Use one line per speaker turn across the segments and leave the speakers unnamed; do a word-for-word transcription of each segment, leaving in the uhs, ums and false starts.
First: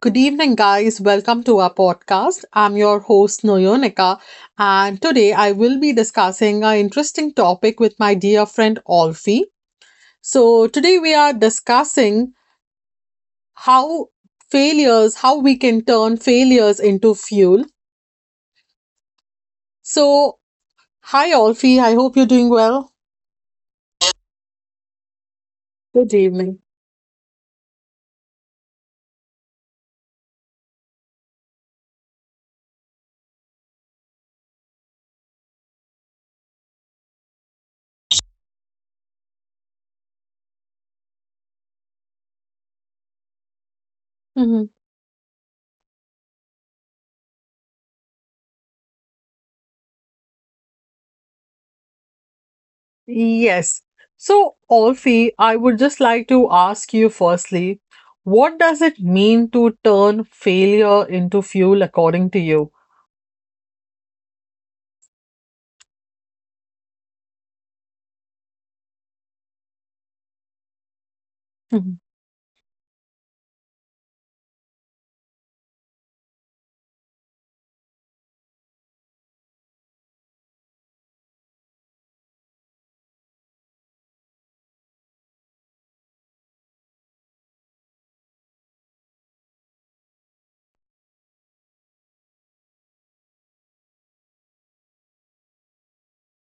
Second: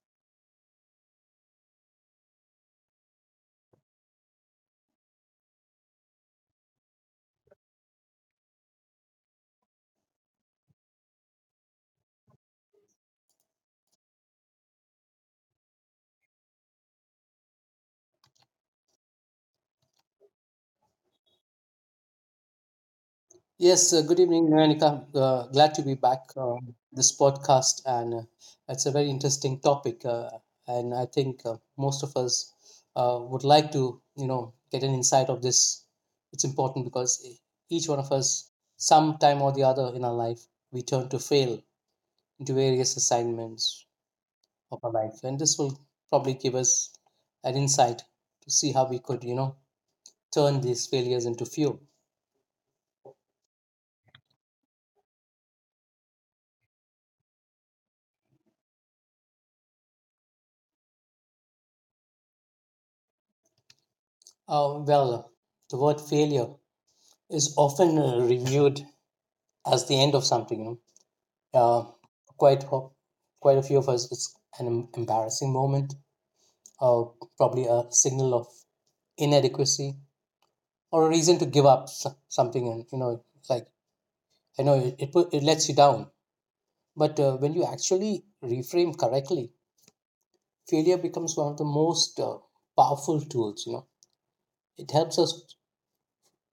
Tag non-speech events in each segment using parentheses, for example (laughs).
Good evening, guys. Welcome to our podcast. I'm your host, Noyonika, and today I will be discussing an interesting topic with my dear friend, Olfi. So, today we are discussing how failures, how we can turn failures into fuel. So, hi, Olfi. I hope you're doing well.
Yes, uh, good evening, Nayanika. Uh, glad to be
Good
back
evening.
on this podcast, and uh, it's a very interesting topic. Uh, and I think uh, most of us uh, would like to, you know, get an insight of this. It's important because e, each one of us, sometime or the other in our life, we turn to fail into various assignments of our life, and this will probably give us an insight to see how we could, you know, turn these failures into fuel.
Yes. So, Olfi, I would just like to ask you firstly, what does it mean to turn failure into fuel according to you?
Uh, well, the word failure is often uh, reviewed as the end of something. You know, uh,
Mhm.
quite ho- Quite a few of us, it's an em- embarrassing moment, or probably a signal of inadequacy, or a reason to give up s- something. And you know, it's like I know it it, put, it lets you down, but uh, when you actually reframe correctly, failure becomes one of the most uh, powerful tools. You know, it helps us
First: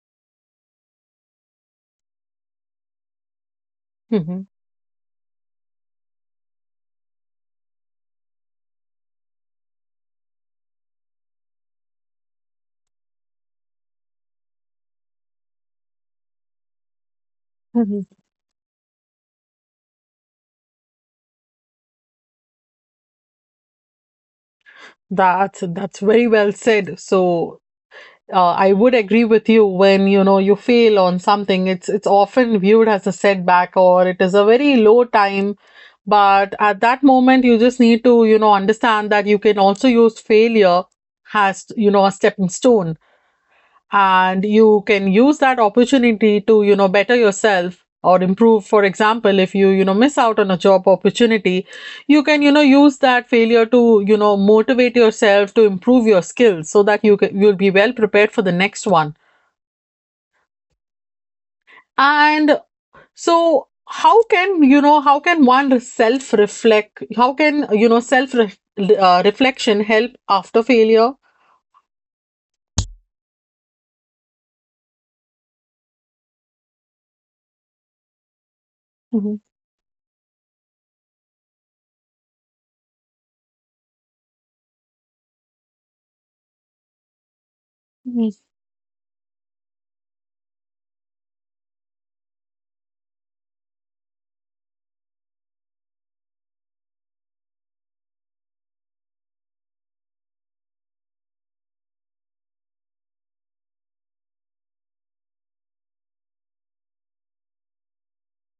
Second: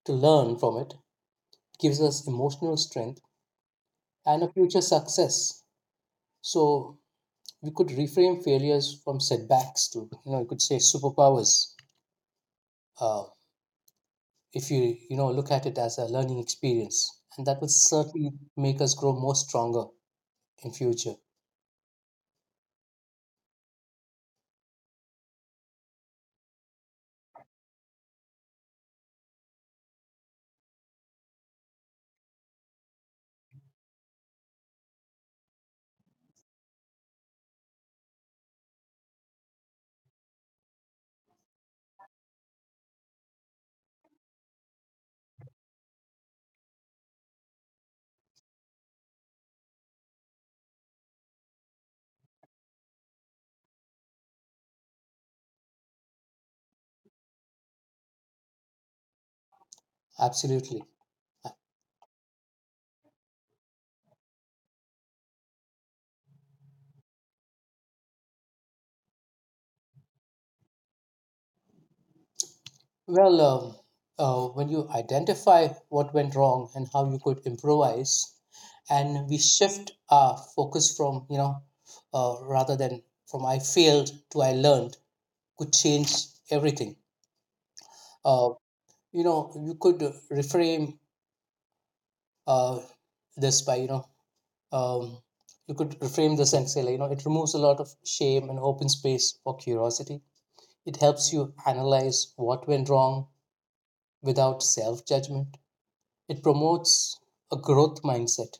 to learn from it, gives us emotional strength and
Mhm.
a future success. So we could reframe failures from setbacks to, you know, you could say superpowers, uh, if you, you know, look at it as a learning experience, and that would
Mhm.
certainly make us grow more stronger in future.
That's that's very well said. So, uh, I would agree with you. When you know you fail on something, it's it's often viewed as a setback, or it is a very low time. But at that moment, you just need to, you know, understand that you can also use failure as, you know, a stepping stone, and you can use that opportunity to you know better yourself or improve. For example, if you you know miss out on a job opportunity, you can you know use that failure to you know motivate yourself to improve your skills, so that you can, you'll be well prepared for the next one.
Absolutely.
And so how can you know how can one self reflect? How can you know self ref- uh, reflection help after failure?
Well um, uh, when you identify what went wrong and how you could improvise, and we shift our focus from, you know, uh, rather than from "I failed" to "I learned" could change everything.
Mm-hmm.
uh, you know, you could reframe, uh, this by you know um, you could reframe this and say, like, you know, it removes a lot of shame and open space for curiosity. It helps you analyze what went wrong without self judgment. It promotes a growth mindset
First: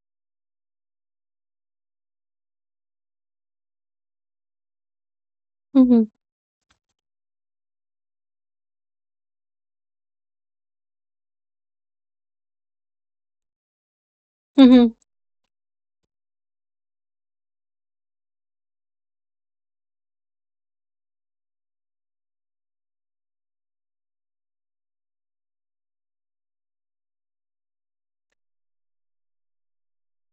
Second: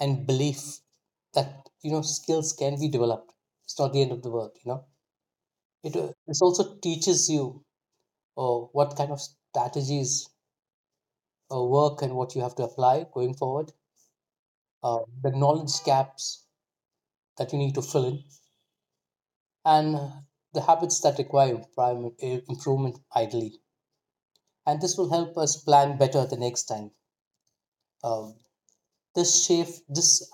and belief that, you know, skills can be developed. It's not the end of the world. You know, it uh, this also teaches you uh, what kind of strategies uh, work and what you have to apply going forward,
Mm-hmm.
uh, the knowledge gaps that you need to fill in and the habits that require improvement, improvement ideally. And this will help us plan better the next time. Um, this shift, this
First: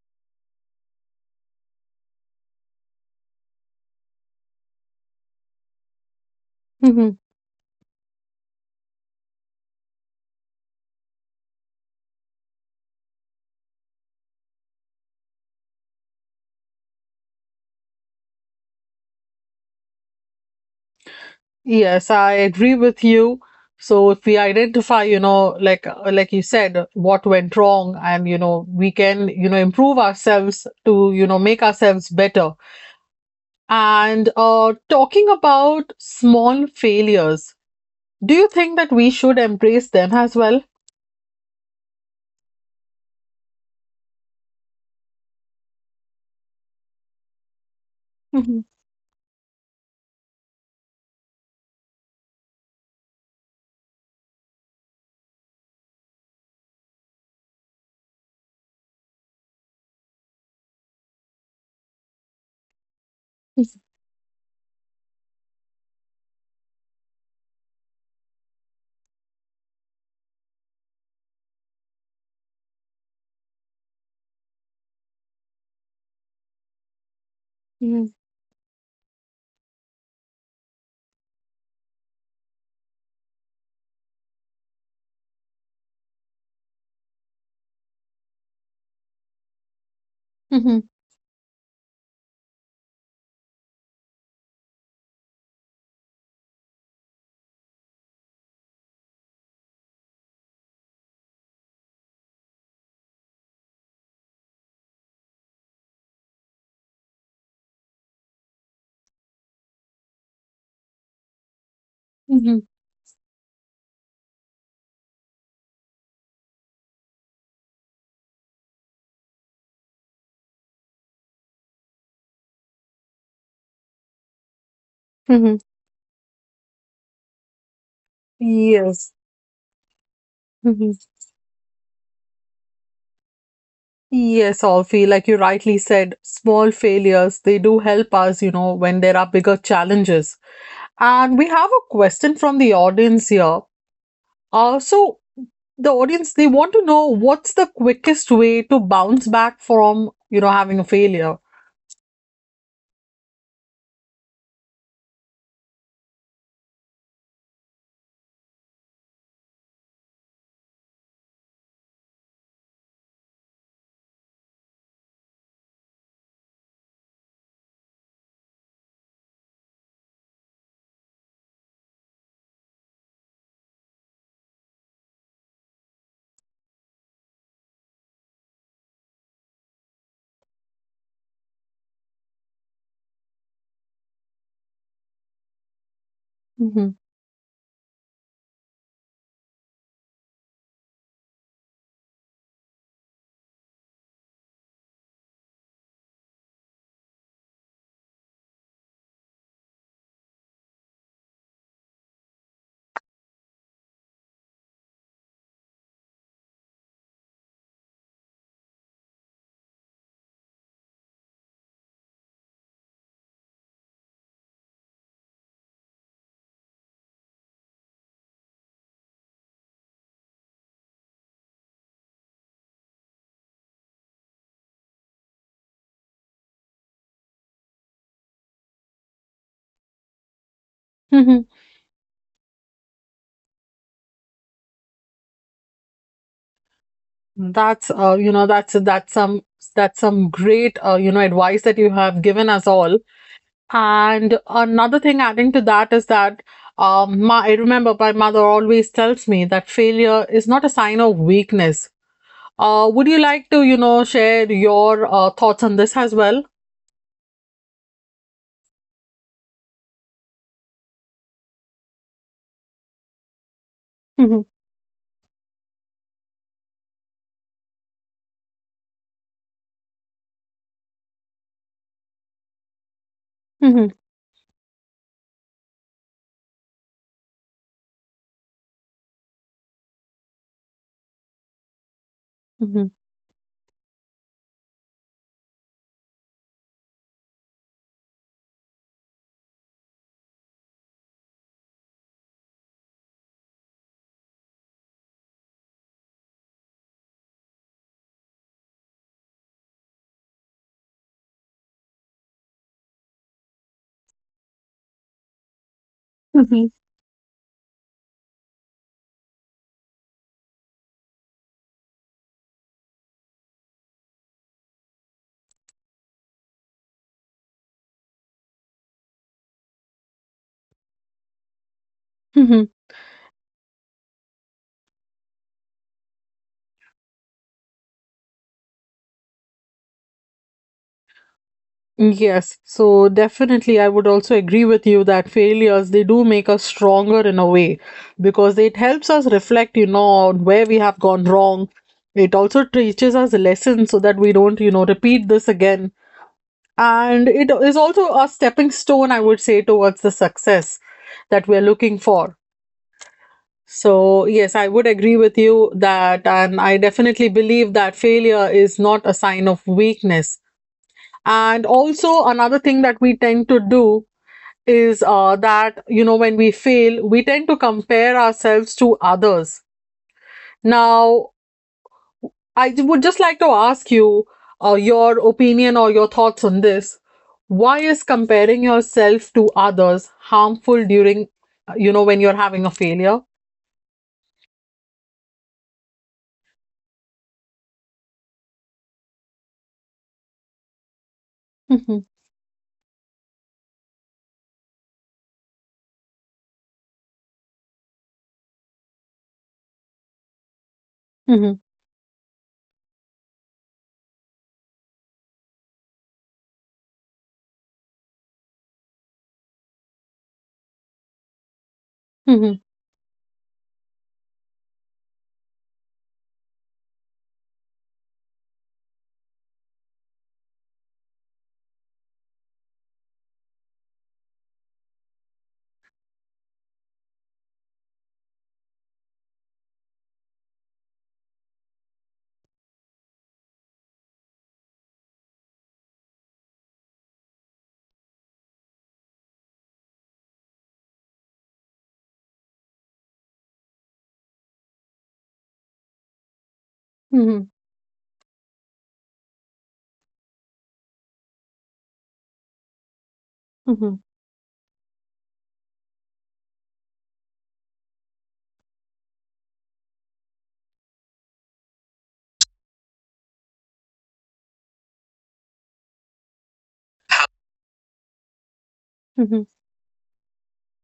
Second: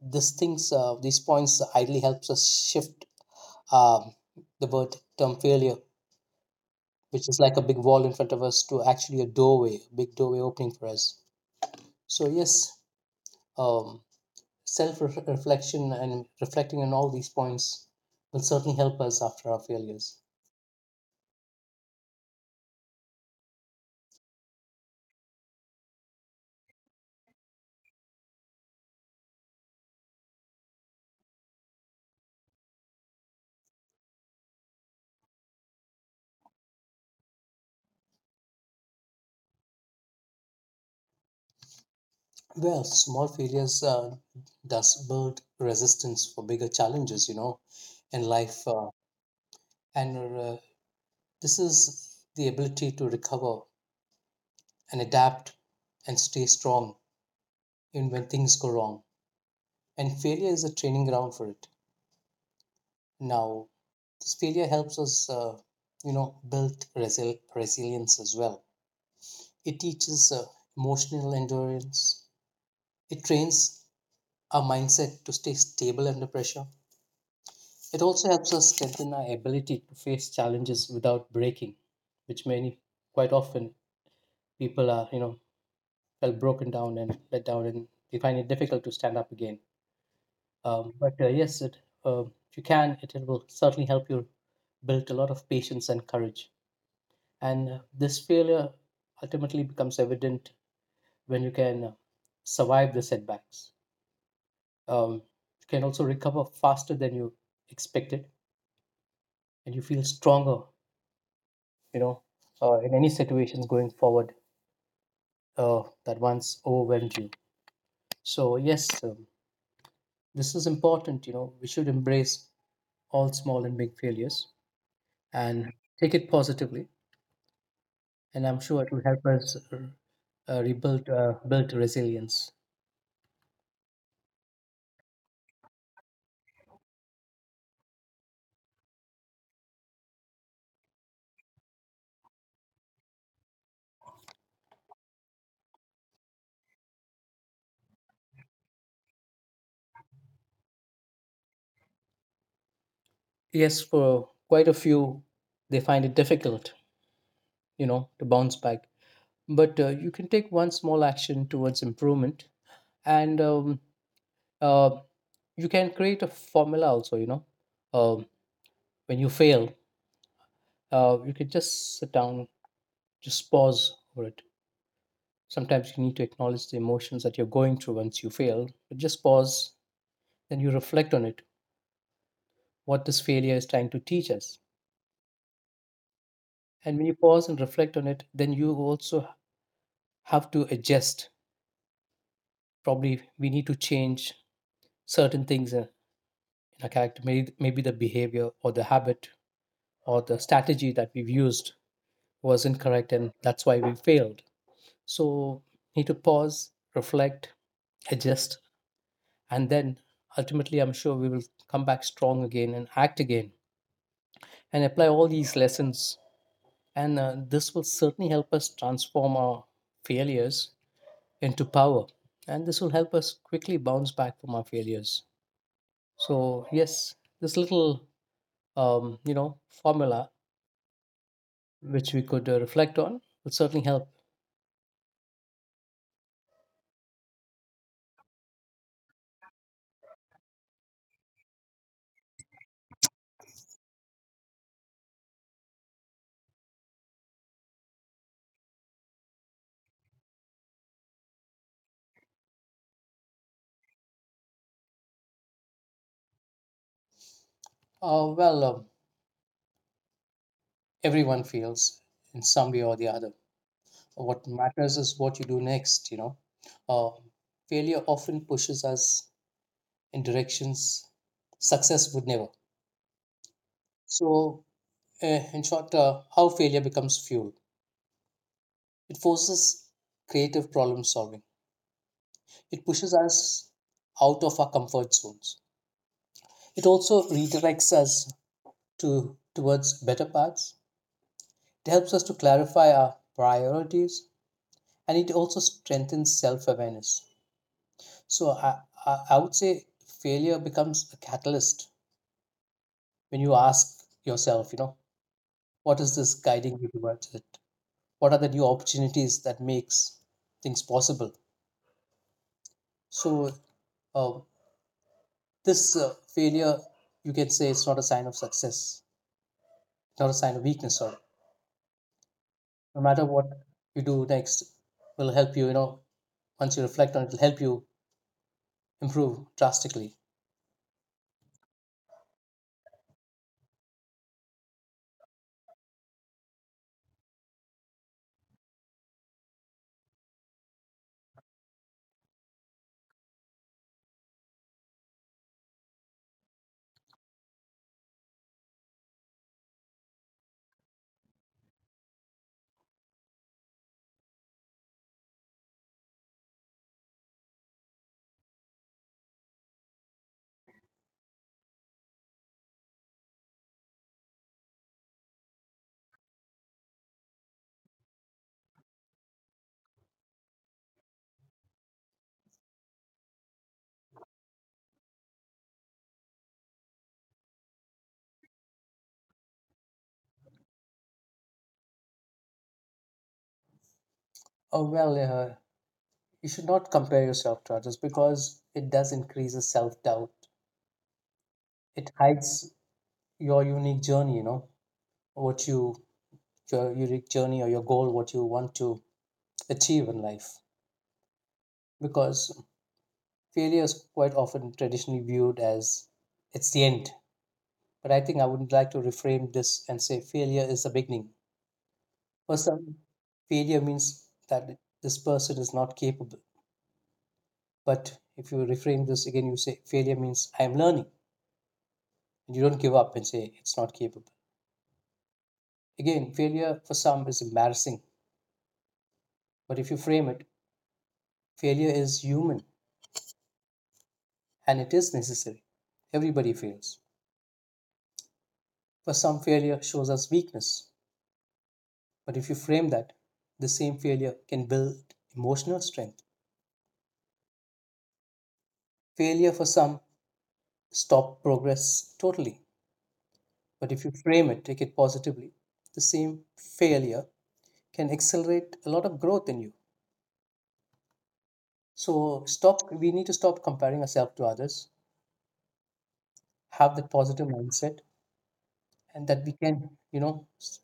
this things, uh, these points ideally helps us shift, um, the word term failure,
Mm-hmm.
which is like a big wall in front of us, to actually a doorway, a big doorway opening for us. So yes, um, self reflection and reflecting on all these points will certainly help us after our failures.
Yes, I agree with you. So if we identify, you know, like uh, like you said, what went wrong, and you know, we can, you know, improve ourselves to, you know, make ourselves better. And uh, talking about small failures, do you think that we should embrace them as well?
Well, small failures uh, does build resistance for bigger challenges, you know, in
Mhm.
life, uh, and uh, this is the ability to recover and adapt and stay strong even when things go wrong. And failure is a training ground for it. Now, this failure helps us, uh, you know, build resil- resilience as well. It teaches uh, emotional endurance. It trains our mindset to stay stable under pressure. It
Mhm.
also helps us strengthen our ability to face challenges without breaking, which many, quite often, people are, you know, felt broken down and let down, and they find it difficult to stand up again.
Hmm.
Um, but uh, yes, it, uh, if you can, it, it will certainly help you build a lot of patience and courage. And uh, this failure ultimately becomes evident when you can uh, survive the setbacks. Um, you can also recover faster than you expected, and you feel stronger, you know,
Hmm.
uh, in any situations going forward uh, that once overwhelmed you. So, yes, um, this is important. You know, we should embrace all small and big failures
Mhm.
and take it positively. And I'm sure it will
Yes.
help us, uh, uh,
Mhm.
rebuild, uh, build resilience.
Yes, Alfie, like you rightly said, small failures, they do help us, you know, when there are bigger challenges. And we have a question from the audience here. Uh, so the audience, they want to know what's the quickest way to bounce back from you know having a failure.
Yes, for quite a few, they find it difficult, you know, to bounce back. But uh, you can take one small action towards improvement, and um, uh, you can create a formula also, you know. Um, when you fail, uh, you could just sit down, just pause over it. Sometimes you need to acknowledge the emotions that you're going through once you fail, but just pause, then you reflect on it, what this failure is trying to teach us.
Hmm.
And when you pause and reflect on it, then you also have to adjust. Probably we need to change certain things uh, in our character, maybe, maybe the behavior or the habit or the strategy that we've used was incorrect and that's why we failed. So, need to pause, reflect, adjust, and then ultimately I'm sure we will come back strong again and act again and apply all these lessons, and uh, this will certainly help us transform our failures into power, and this will help us quickly bounce back from our failures. So yes, this little, um, you know, formula
Hmm.
which we could uh, reflect on would certainly help.
That's uh, you know that's that's some that's some great uh, you know advice that you have given us all. And another thing adding to that is that um, my, I remember my mother always tells me that failure is not a sign of weakness. Uh, would you like to, you know, share your uh, thoughts on this as well?
Uh, well um, everyone feels in some way or the other.
Mhm.
What matters is what you do next, you know. uh, Failure often pushes us in directions success would never.
Mhm.
So, uh, in short, uh, how failure becomes fuel. It forces creative problem solving. It
Mhm.
pushes us out of our comfort zones. It also redirects us to towards better paths. It helps us to clarify our priorities, and it also strengthens self-awareness. So, I, I, I would say failure becomes a catalyst when you ask yourself, you know, what is this
Mhm.
guiding you towards? What are the new opportunities that makes things possible? So uh, this uh, failure, you can say it's not a sign of success, not a sign of weakness, sorry.
Mhm.
No matter what you do next will help you, you know, once you reflect on it, will help you improve drastically.
Yes, so definitely I would also agree with you that failures, they do make us stronger in a way, because it helps us reflect, you know, on where we have gone wrong. It also teaches us lessons, so that we don't, you know, repeat this again. And it is also a stepping stone, I would say, towards the success that we're looking for. So, yes, I would agree with you that, and I definitely believe that failure is not a sign of weakness. And also, another thing that we tend to do is uh, that, you know, when we fail, we tend to compare ourselves to others. Now, I j- would just like to ask you uh, your opinion or your thoughts on this. Why is comparing yourself to others harmful during, uh, you know, when you're having a failure?
Oh well uh, you should not compare yourself to others because it does increase the self-doubt.
Mm-hmm.
It hides your unique journey, you know, what you your unique journey or your goal, what you want to achieve in life,
Mm-hmm.
because failure is quite often traditionally viewed as it's the end. But I think I would like to reframe this and say failure is the beginning. For
Hmm.
some, failure means that this person is not capable. But if you reframe this again, you say failure means I am learning. And you don't give up and say it's not capable. Again, failure for some is embarrassing. But if you frame it, failure is human and it is necessary. Everybody fails. For some, failure shows us weakness. But if you frame that, the same failure can build emotional strength. Failure for some stop progress totally. But
Hmm.
if you frame it, take it positively, the same failure can accelerate a lot of growth in you. So stop we need to stop comparing ourselves to others, have that positive mindset, and that
Hmm.
we can, you know, s-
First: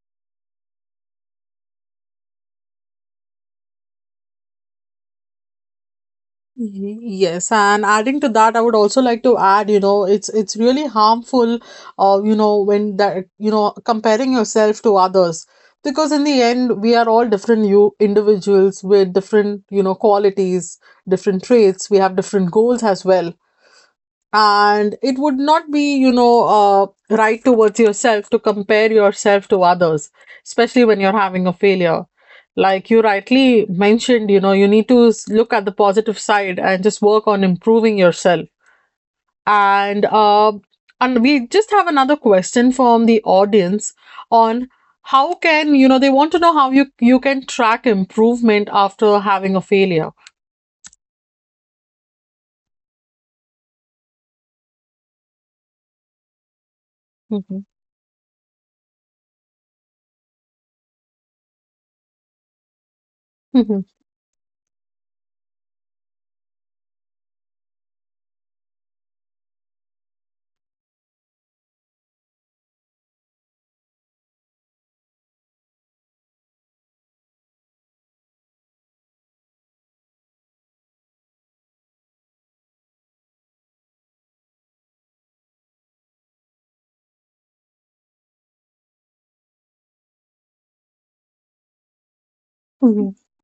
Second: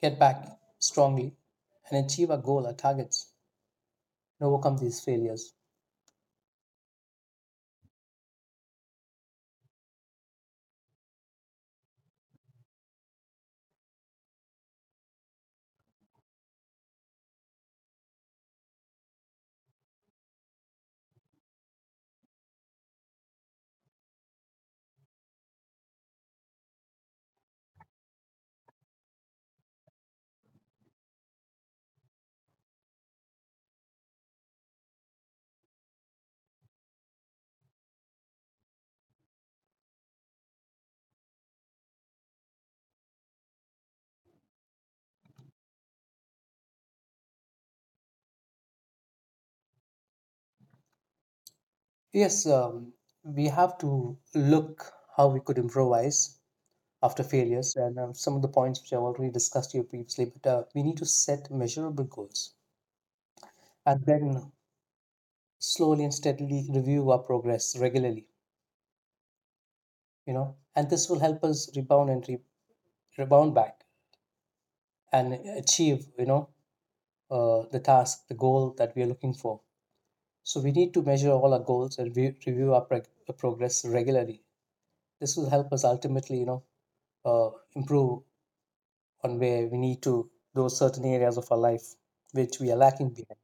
get back strongly and achieve our goal, our targets, and overcome these failures.
Y- Yes, and adding to that, I would also like to add, you know, it's it's really harmful, uh, you know, when that you know comparing yourself to others, because in the end, we are all different you individuals with different you know qualities, different traits. We have different goals as well, and it would not be you know uh, right towards yourself to compare yourself to others, especially when you're having a failure. Like you rightly mentioned you know you need to s- look at the positive side and just work on improving yourself. And uh, and we just have another question from the audience on how can, you know they want to know how you you can track improvement after having a failure.
Yes, um, we have to look how we could improvise after
Mhm.
failures, and uh, some of the points which I've already discussed here previously. But uh, we need to set measurable goals and then slowly and steadily review our progress regularly. You know, and this will help us rebound and re- rebound back and achieve, you know, uh, the task, the goal that we are looking for. So we need to measure all our goals and re- review our preg- uh, progress regularly. This will help us ultimately, you know, uh, improve on where we need to, those certain areas of our life which we are lacking
Mhm.
behind.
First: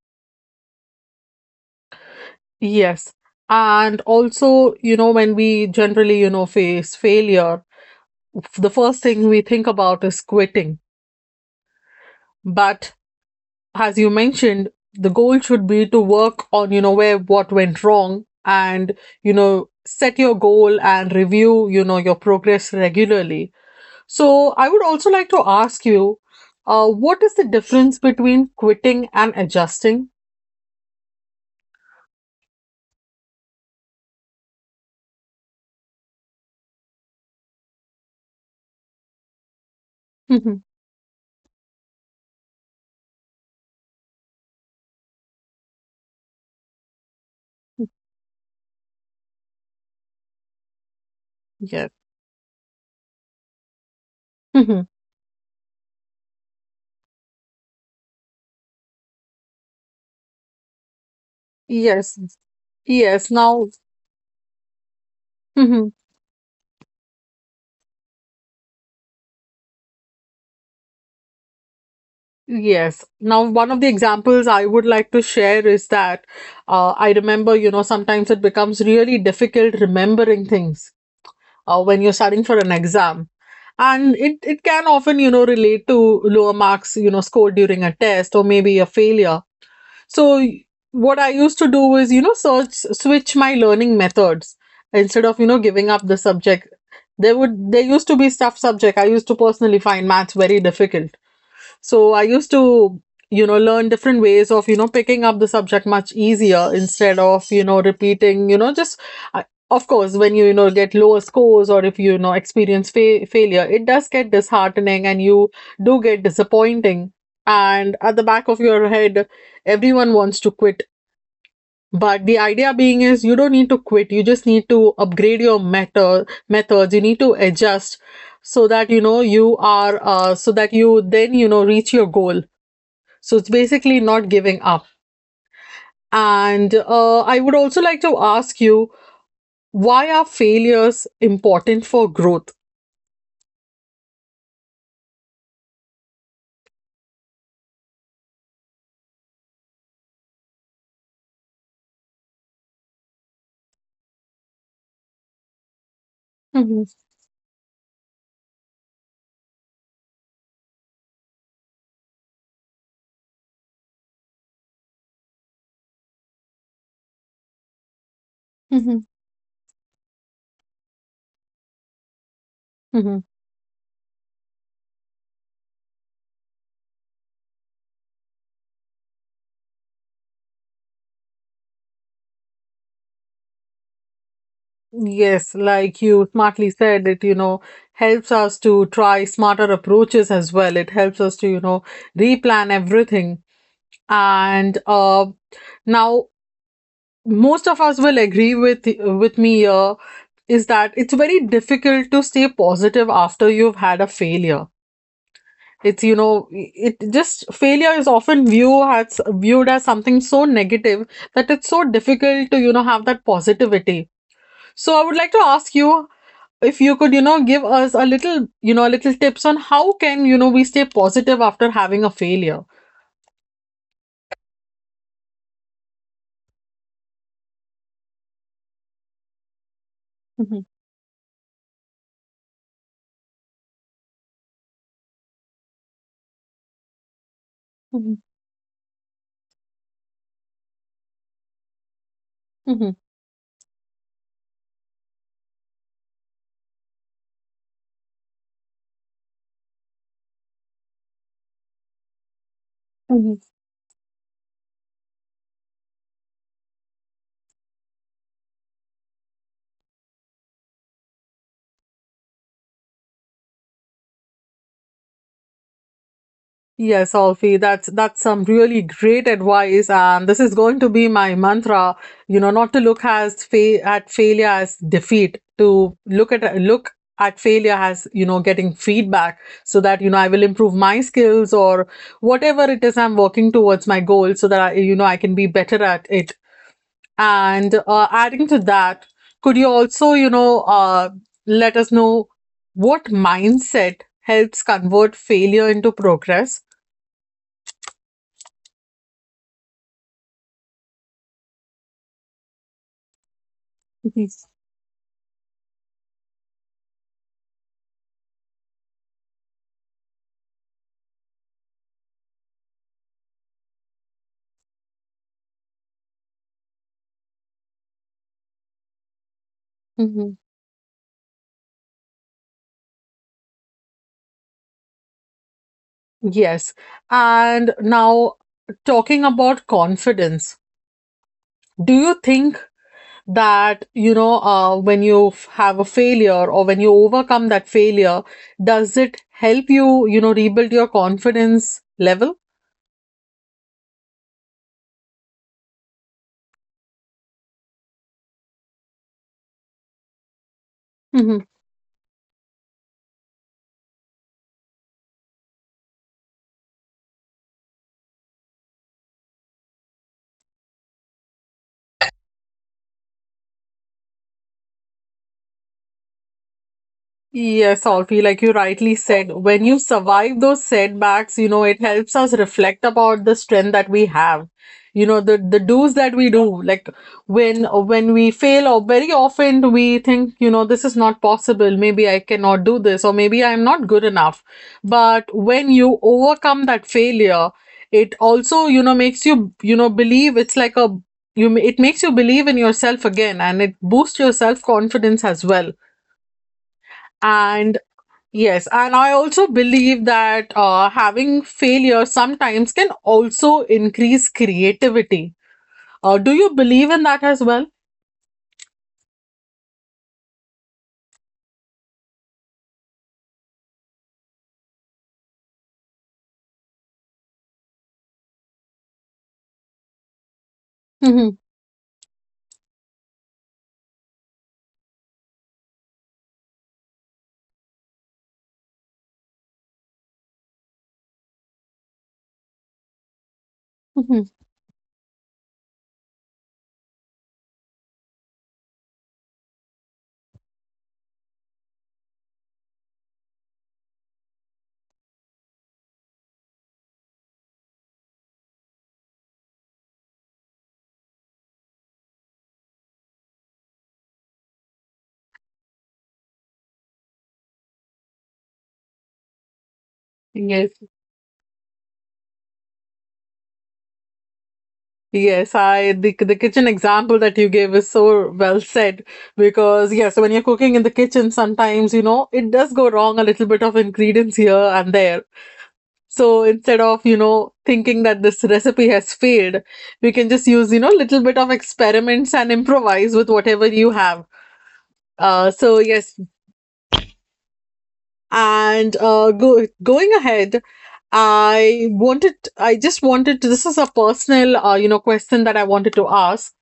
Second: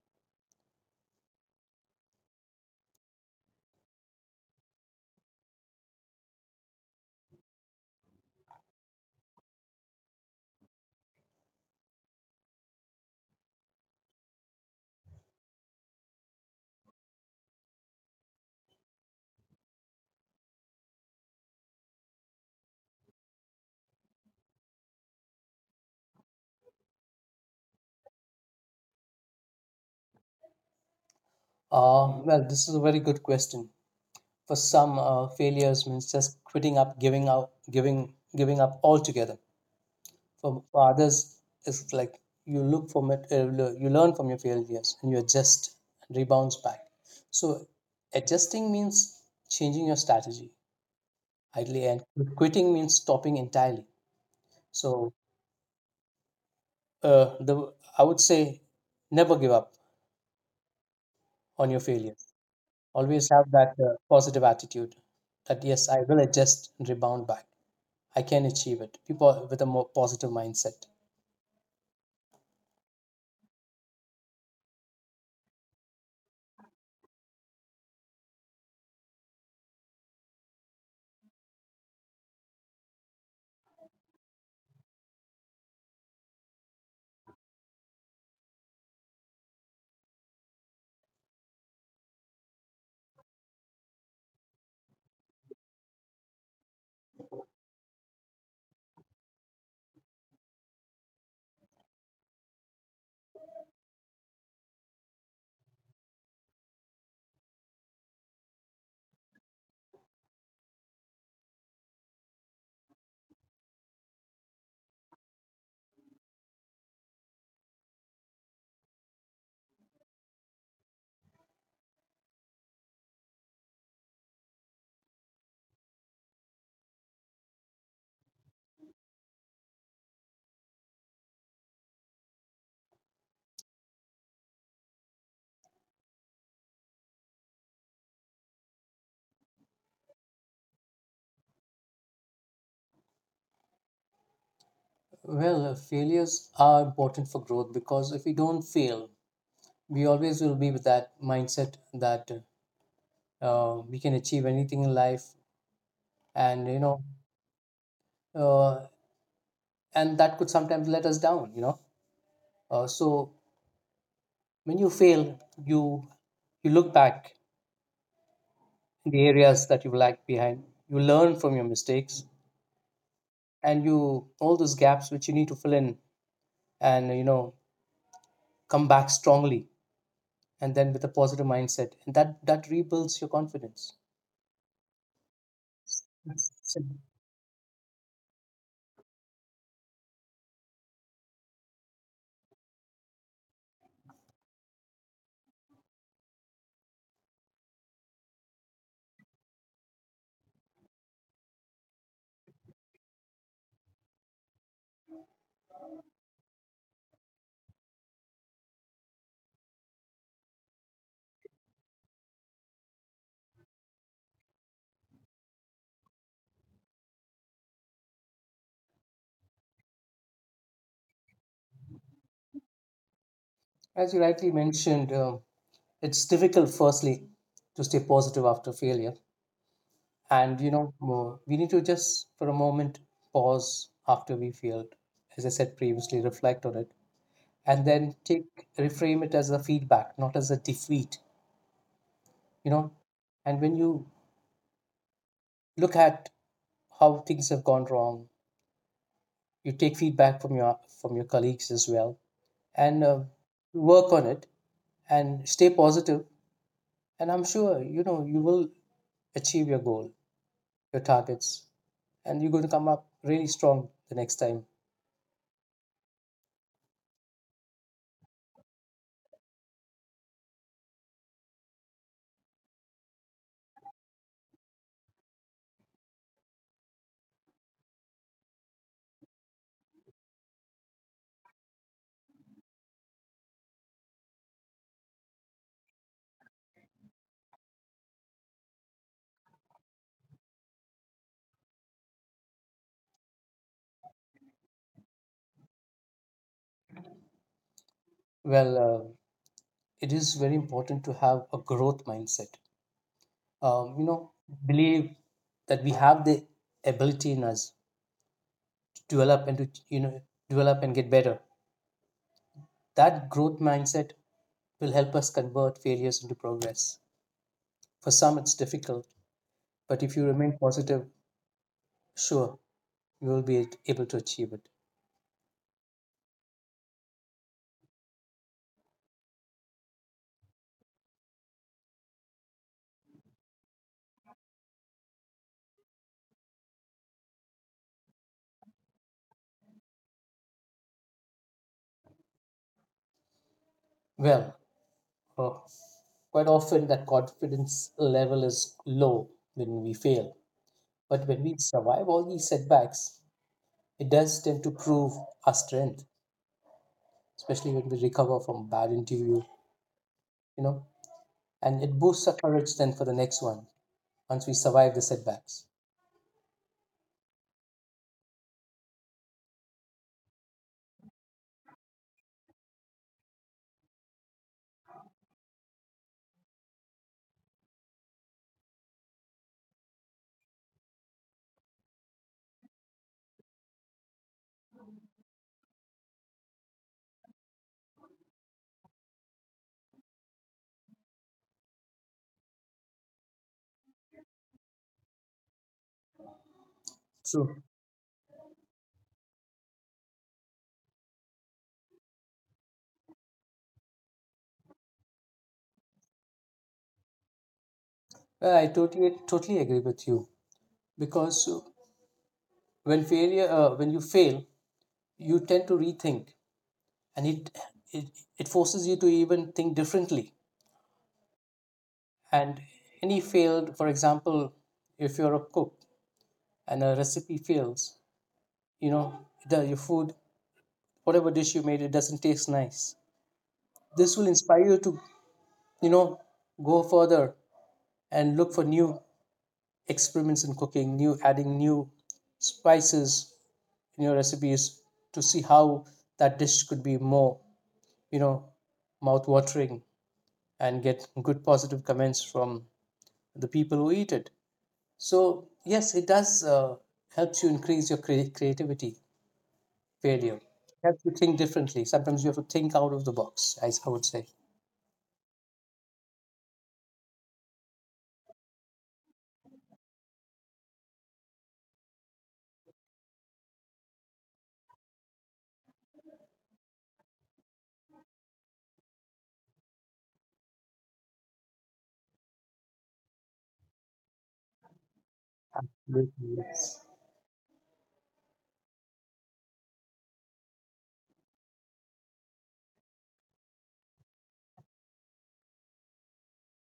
Yes. And also, you know, when we generally, you know, face failure, the first thing we think about is quitting. But as you mentioned, the goal should be to work on, you know, where what went wrong, and, you know, set your goal, and review, you know, your progress regularly. So I would also like to ask you, uh, what is the difference between quitting and adjusting?
Uh, well, this is a very good question. For some, uh, failures means just quitting up, giving out, giving, giving up altogether. For, for others, it's like you look from it, uh, le- you learn from your failures, and you adjust and rebounds back. So, adjusting means changing your strategy
(laughs)
ideally,
Yes.
and quitting means stopping entirely.
(laughs)
So, uh, the I would say, never give up on your
Yes.
failures. Always
Yes.
have
Now,
that uh, positive attitude that yes,
(laughs)
I will adjust and rebound back. I can achieve it. People with a more positive mindset.
Yes. Now, one of the examples I would like to share is that uh, I remember, you know, sometimes it becomes really difficult remembering things uh, when you're studying for an exam. And it, it can often, you know, relate to lower marks, you know, scored during a test or maybe a failure. So, y- what I used to do is, you know, search, switch my learning methods instead of, you know, giving up the subject. There would, there used to be tough subject. I used to personally find maths very difficult. So I used to, you know, learn different ways of, you know, picking up the subject much easier, instead of, you know, repeating, you know, just, I, of course, when you, you know, get lower scores, or if you, you know, experience fa- failure, it does get disheartening, and you do get disappointing. And at the back of your head, everyone wants to quit. But the idea being is, you don't need to quit. You just need to upgrade your method methods. You need to adjust, so that you know you are uh, so that you then you know reach your goal. So it's basically not giving up. And uh, I would also like to ask you, why are failures important for growth?
Well, uh, failures are important for growth because if we don't fail, we always will be with that mindset that uh, uh, we can achieve anything in life, and you
Hmm.
know, uh, and that could sometimes let us down. You know, uh, so when you fail, you you look back
Hmm.
in the areas that you've lagged behind. You learn from your mistakes,
Hmm.
and you all those gaps which you need to fill in, and you know, come back strongly and then with a positive mindset and that that rebuilds your confidence.
Yes, like you smartly said, it, you know, helps us to try smarter approaches as well. It helps us to, you know, replan everything. And uh, now, most of us will agree with with me here, is that it's very difficult to stay positive after you've had a failure. It's you know it just failure is often viewed as viewed as something so negative, that it's so difficult to you know have that positivity. So I would like to ask you, if you could, you know, give us a little you know a little tips on how can, you know we stay positive after having a failure.
As you rightly mentioned, um, it's difficult firstly to stay positive after failure. And
Mhm.
you know, mo- we need to just for a moment pause after we failed, as I said previously, reflect on it, and then take, reframe it as a feedback, not as a defeat, you know.
Mhm.
And when you look at how things have gone wrong, you take feedback from your from your colleagues as well, and uh,
Mhm.
work on it and stay positive, and I'm sure, you know, you will achieve your goal, your targets, and you're going to come up really strong the next time.
Yes, Alfie, that's that's some really great advice, and this is going to be my mantra. You know, not to look as fa- at failure as defeat, to look at look at failure as, you know getting feedback, so that you know I will improve my skills, or whatever it is I'm working towards my goal, so that I, you know I can be better at it. And uh, adding to that, could you also you know uh, let us know, what mindset helps convert failure into progress?
Well, uh, it is very important to have a growth mindset. Um, you know, believe that we have the ability in us to develop and to, you know, develop and get better. That growth mindset will help us convert failures into progress. For some it's difficult, but if you
Hmm.
remain positive, sure you will be able to achieve it.
Yes. And now, talking about confidence, do you think that, you know, uh, when you f- have a failure, or when you overcome that failure, does it help you, you know, rebuild your confidence level?
Well, uh, quite often, that confidence level is low when we fail. But when we survive all these setbacks, it does tend to prove our strength, especially when we recover from bad interview, you know, and it boosts our courage then for the next one once we survive the setbacks.
Yes, Alfie, like you rightly said, when you survive those setbacks, you know, it helps us reflect about the strength that we have. You know, the the do's that we do. Like when when we fail, or very often we think, you know, this is not possible. Maybe I cannot do this, or maybe I am not good enough. But when you overcome that failure, it also, you know, makes you, you know, believe. It's like a you. It makes you believe in yourself again, and it boosts your self confidence as well.
True.
And Yes, and I also believe that, uh, having failure sometimes can also increase creativity. Uh, do you believe in that as well?
Well, I totally totally agree with you, because uh, when failure, uh, when you fail, you tend to rethink, and it, it it forces you to even think differently.
Mhm.
And any failed, for example, if you're a cook and a recipe fails, you know, the, your food, whatever dish you made, it doesn't taste nice. This will
Mhm.
inspire you to, you know, go further and look for new experiments in cooking, new, adding new spices in your recipes to see how that dish could be more, you know, mouth watering, and get good positive comments from the people who eat it. So yes, it does uh, helps you increase your crea- creativity. Failure
Yes,
helps you think differently. Sometimes you have to think out of the box, as I would say.
yes. I the the kitchen example that you gave is so well said, because yes, when you're cooking in the kitchen, sometimes you know it does go wrong, a little bit of ingredients here and there. So instead of you know thinking that this recipe has failed, we can just use you know little bit of experiments and improvise with whatever you have. Uh, so yes,
Absolutely, yes.
and uh, go, going ahead, I wanted, I just wanted to, this is a personal, uh, you know, question that I wanted to ask.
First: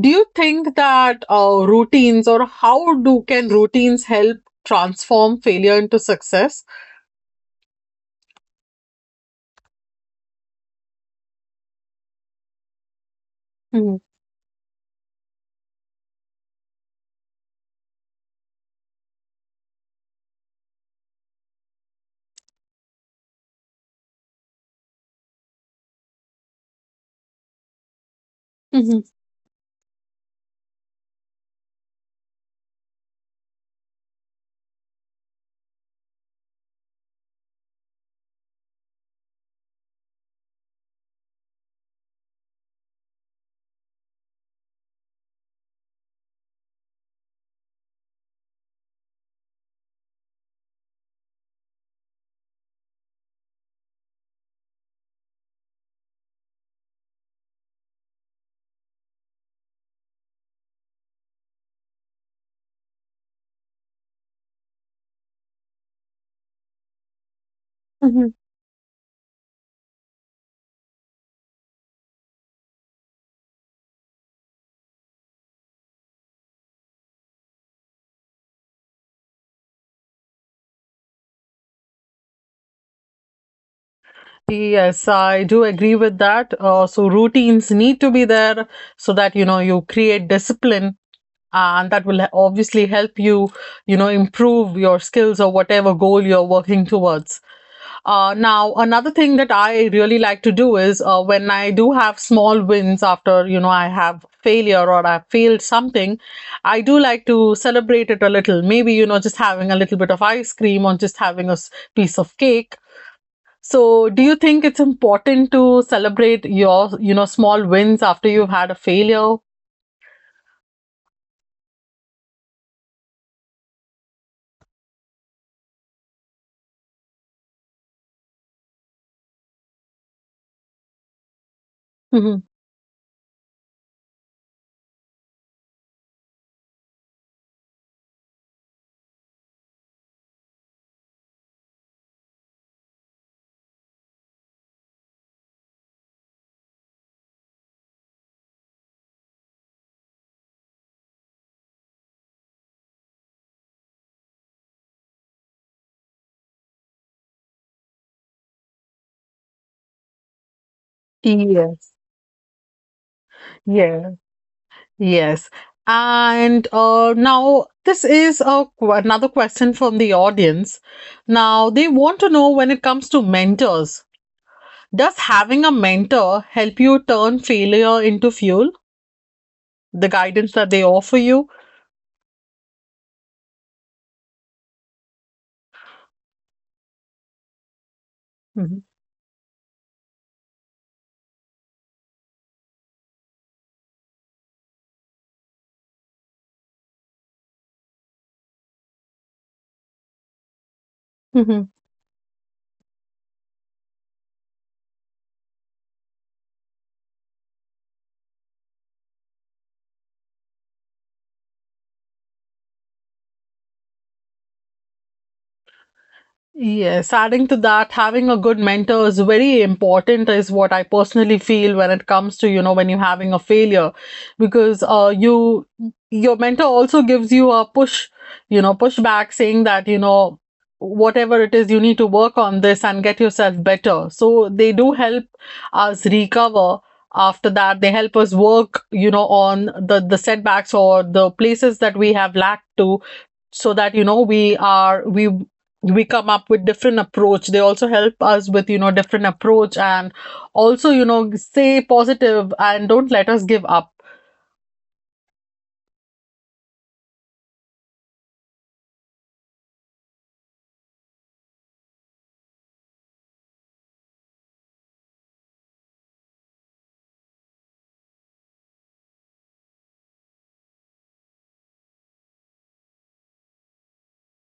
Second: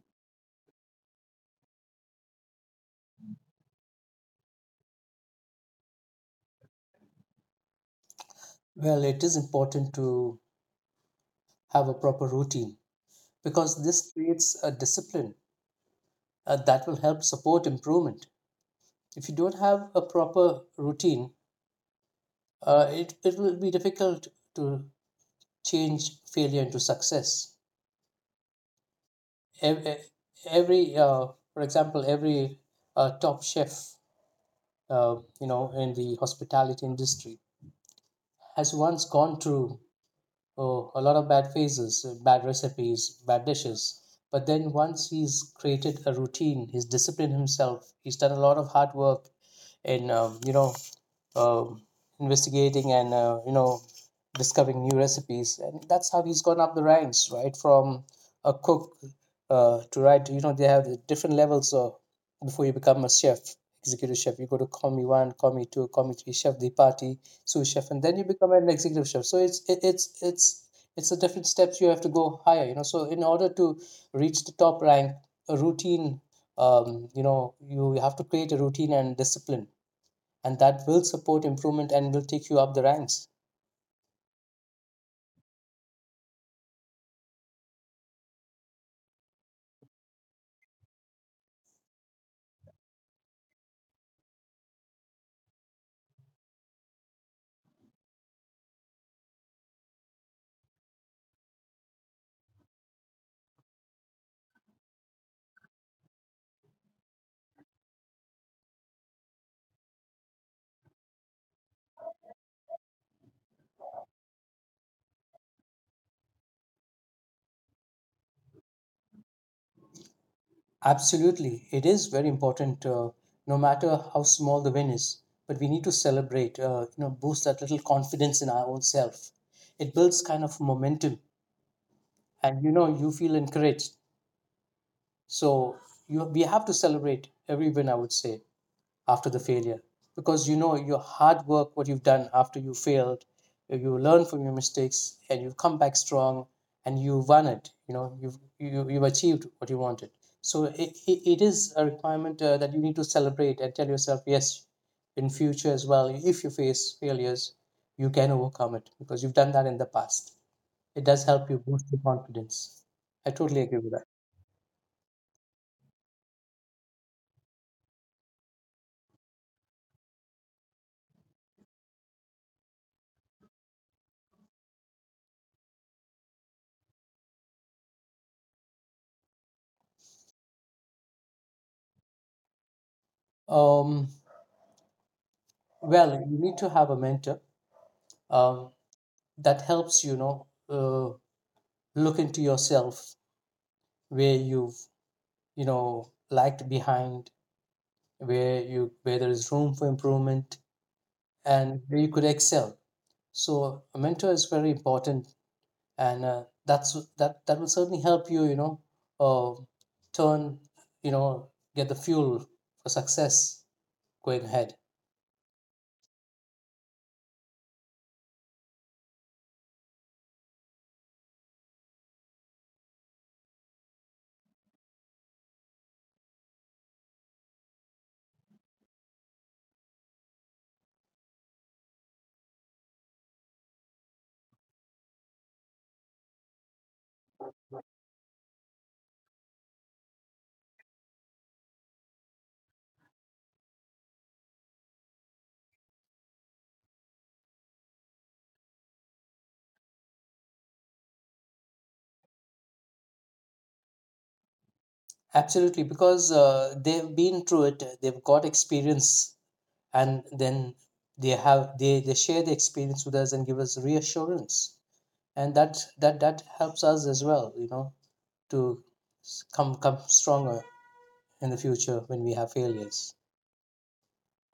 Do you think that uh, routines, or how do can routines help transform failure into success?
Well, it is important to have a proper routine because
Mhm.
this creates a discipline, uh, that will help support improvement. If you don't have a proper routine, uh, it, it will be difficult to change failure into success.
Mhm.
Every Every, uh, for example, every uh, top chef, uh, you know, in the hospitality industry, has once gone through, oh, a lot of bad phases, uh, bad recipes, bad dishes. But then once he's created a routine, he's disciplined himself. He's done a lot of hard work in, um, you know, um, investigating and uh, you know, discovering new recipes, and that's how he's gone up the ranks right from a cook, uh, to, right, you know, they have the different levels of, before you become a chef, executive chef. You go to commie one, commie two, commie three, chef de partie, sous chef, and then you
Mhm.
become an executive chef. So it's it, it's it's it's a different steps. You have to go higher, you know. So in order to reach the top rank, a routine, um, you know, you have to create a routine and discipline, and that will support improvement and will take you up the ranks.
Yes, I do agree with that. Uh, so routines need to be there, so that, you know you create discipline, and that will obviously help you you know improve your skills, or whatever goal you're working towards. Uh, now, another thing that I really like to do is, uh, when I do have small wins after, you know i have failure, or I failed something. I do like to celebrate it a little, maybe you know just having a little bit of ice cream, or just having a s- piece of cake. So do you think it's important to celebrate your you know small wins after you've had a failure?
Absolutely, it is very important, uh, no matter how small the win is. But we need to celebrate, uh, you know, boost that little confidence in our own self. It builds kind of momentum, and you know, you feel encouraged. So you, we have to celebrate every win, I would say, after the failure. Because you know, your hard work, what you've done after you failed, you learn from your mistakes and you come back strong, and you won it. You know, you've you, you've achieved what you wanted. So it, it, it is a requirement, uh, that you need to celebrate and tell yourself, yes, in future as well, if you face failures, you can overcome it because you've done that in the past. It
(laughs)
does help you boost
Yes.
your confidence. I totally agree with
Yes.
that.
Yes. And uh, now, this is a, qu- another question from the audience. Now, they want to know, when it comes to mentors, does having a mentor help you turn failure into fuel? The guidance that they offer you?
um, well, you need to have a mentor, um,
Mhm.
that helps, you know, uh, look into yourself where you've, you know, lagged behind, where you, where there is room for improvement, and where you could excel. So a mentor is very important, and uh, that's that that will certainly help you, you know, uh, turn, you know, get the fuel for success going ahead.
Yes, adding to that, having a good mentor is very important, is what I personally feel, when it comes to, you know, when you're having a failure, because uh, you, your mentor also gives you a push, you know, pushback, saying that, you know, whatever it is, you need to work on this and get yourself better. So they do help us recover after that. They help us work, you know, on the, the setbacks, or the places that we have lacked to, so that you know we are we we come up with different approach. They also help us with you know different approach, and also you know stay positive, and don't let us give up.
Absolutely, because uh, they've been through it, they've got experience, and then they have they they share the experience with us and give us reassurance, and that that that helps us as well, you know, to s- come, come stronger in the future when we have failures.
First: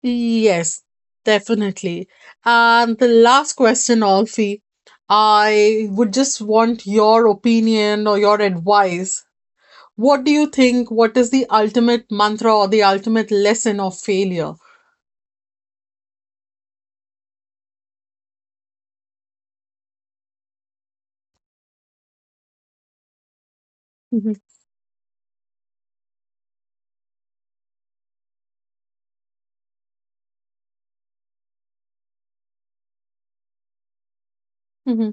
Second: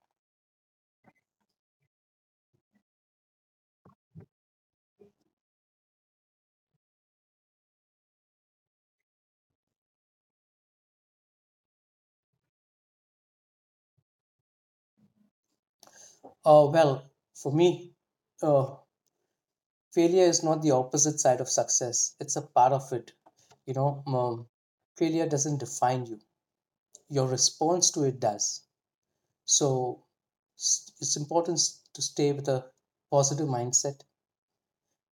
Yes, definitely. And the last question, Alfie, I would just want your opinion or your advice. What do you think? What is the ultimate mantra or the ultimate lesson of failure?
Oh well, for me, uh, failure is not the opposite side of success, it's a part of it, you know.
Mhm.
Um, failure doesn't define you, your response to it does. So, s- it's important, s- to stay with a positive mindset,
Mhm.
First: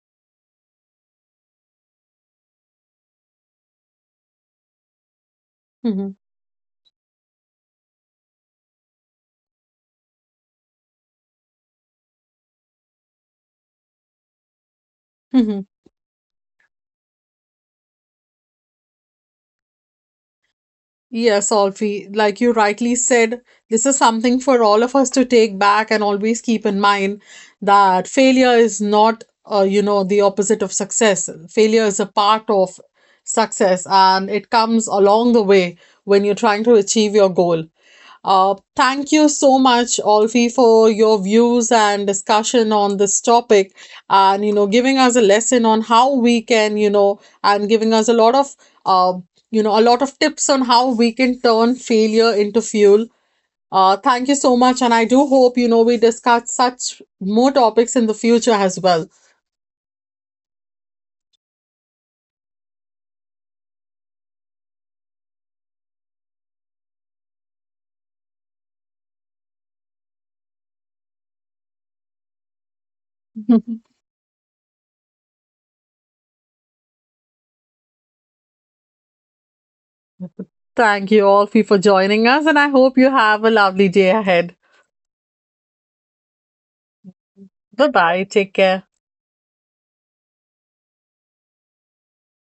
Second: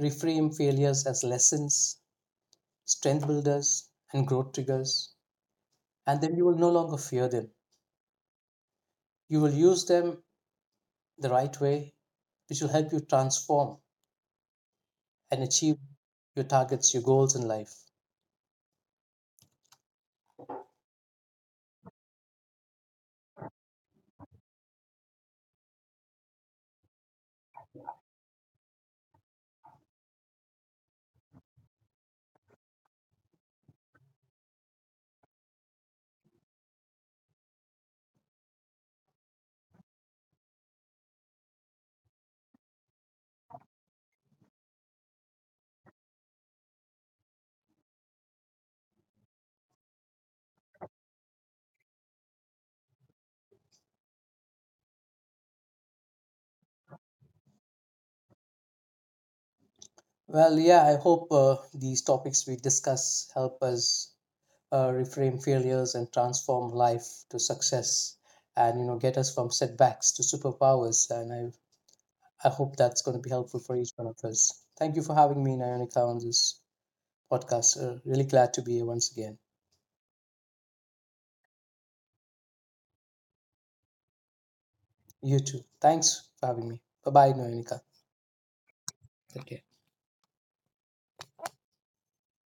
reframe failures as lessons, strength builders, and growth triggers.
Mhm.
And then you will no longer fear them. You will use them the right way, which will help you transform and
Mhm.
achieve your targets, your goals in life.
Yes, Alfie, like you rightly said, this is something for all of us to take back and always keep in mind, that failure is not, uh, you know, the opposite of success. Failure is a part of success, and it comes along the way when you're trying to achieve your goal. Uh, thank you so much, Olfi, for your views and discussion on this topic, and, you know, giving us a lesson on how we can, you know, and giving us a lot of, uh, you know, a lot of tips on how we can turn failure into fuel. Uh, thank you so much. And I do hope, you know, we discuss such more topics in the future as well.
Well, yeah, I hope uh, these topics we discuss help us, uh, reframe failures and transform life to success, and you know, get us from setbacks to superpowers. And I I hope that's going to be helpful for
(laughs)
each one of us. Thank you for having me, Nayonika, on this podcast. Uh, really glad to be here once again.
Thank you, Olfi, for joining us. And I hope you have a lovely day ahead.
You too. Thanks for having me. Bye bye, Noenika.
Bye bye. Take care.
Okay.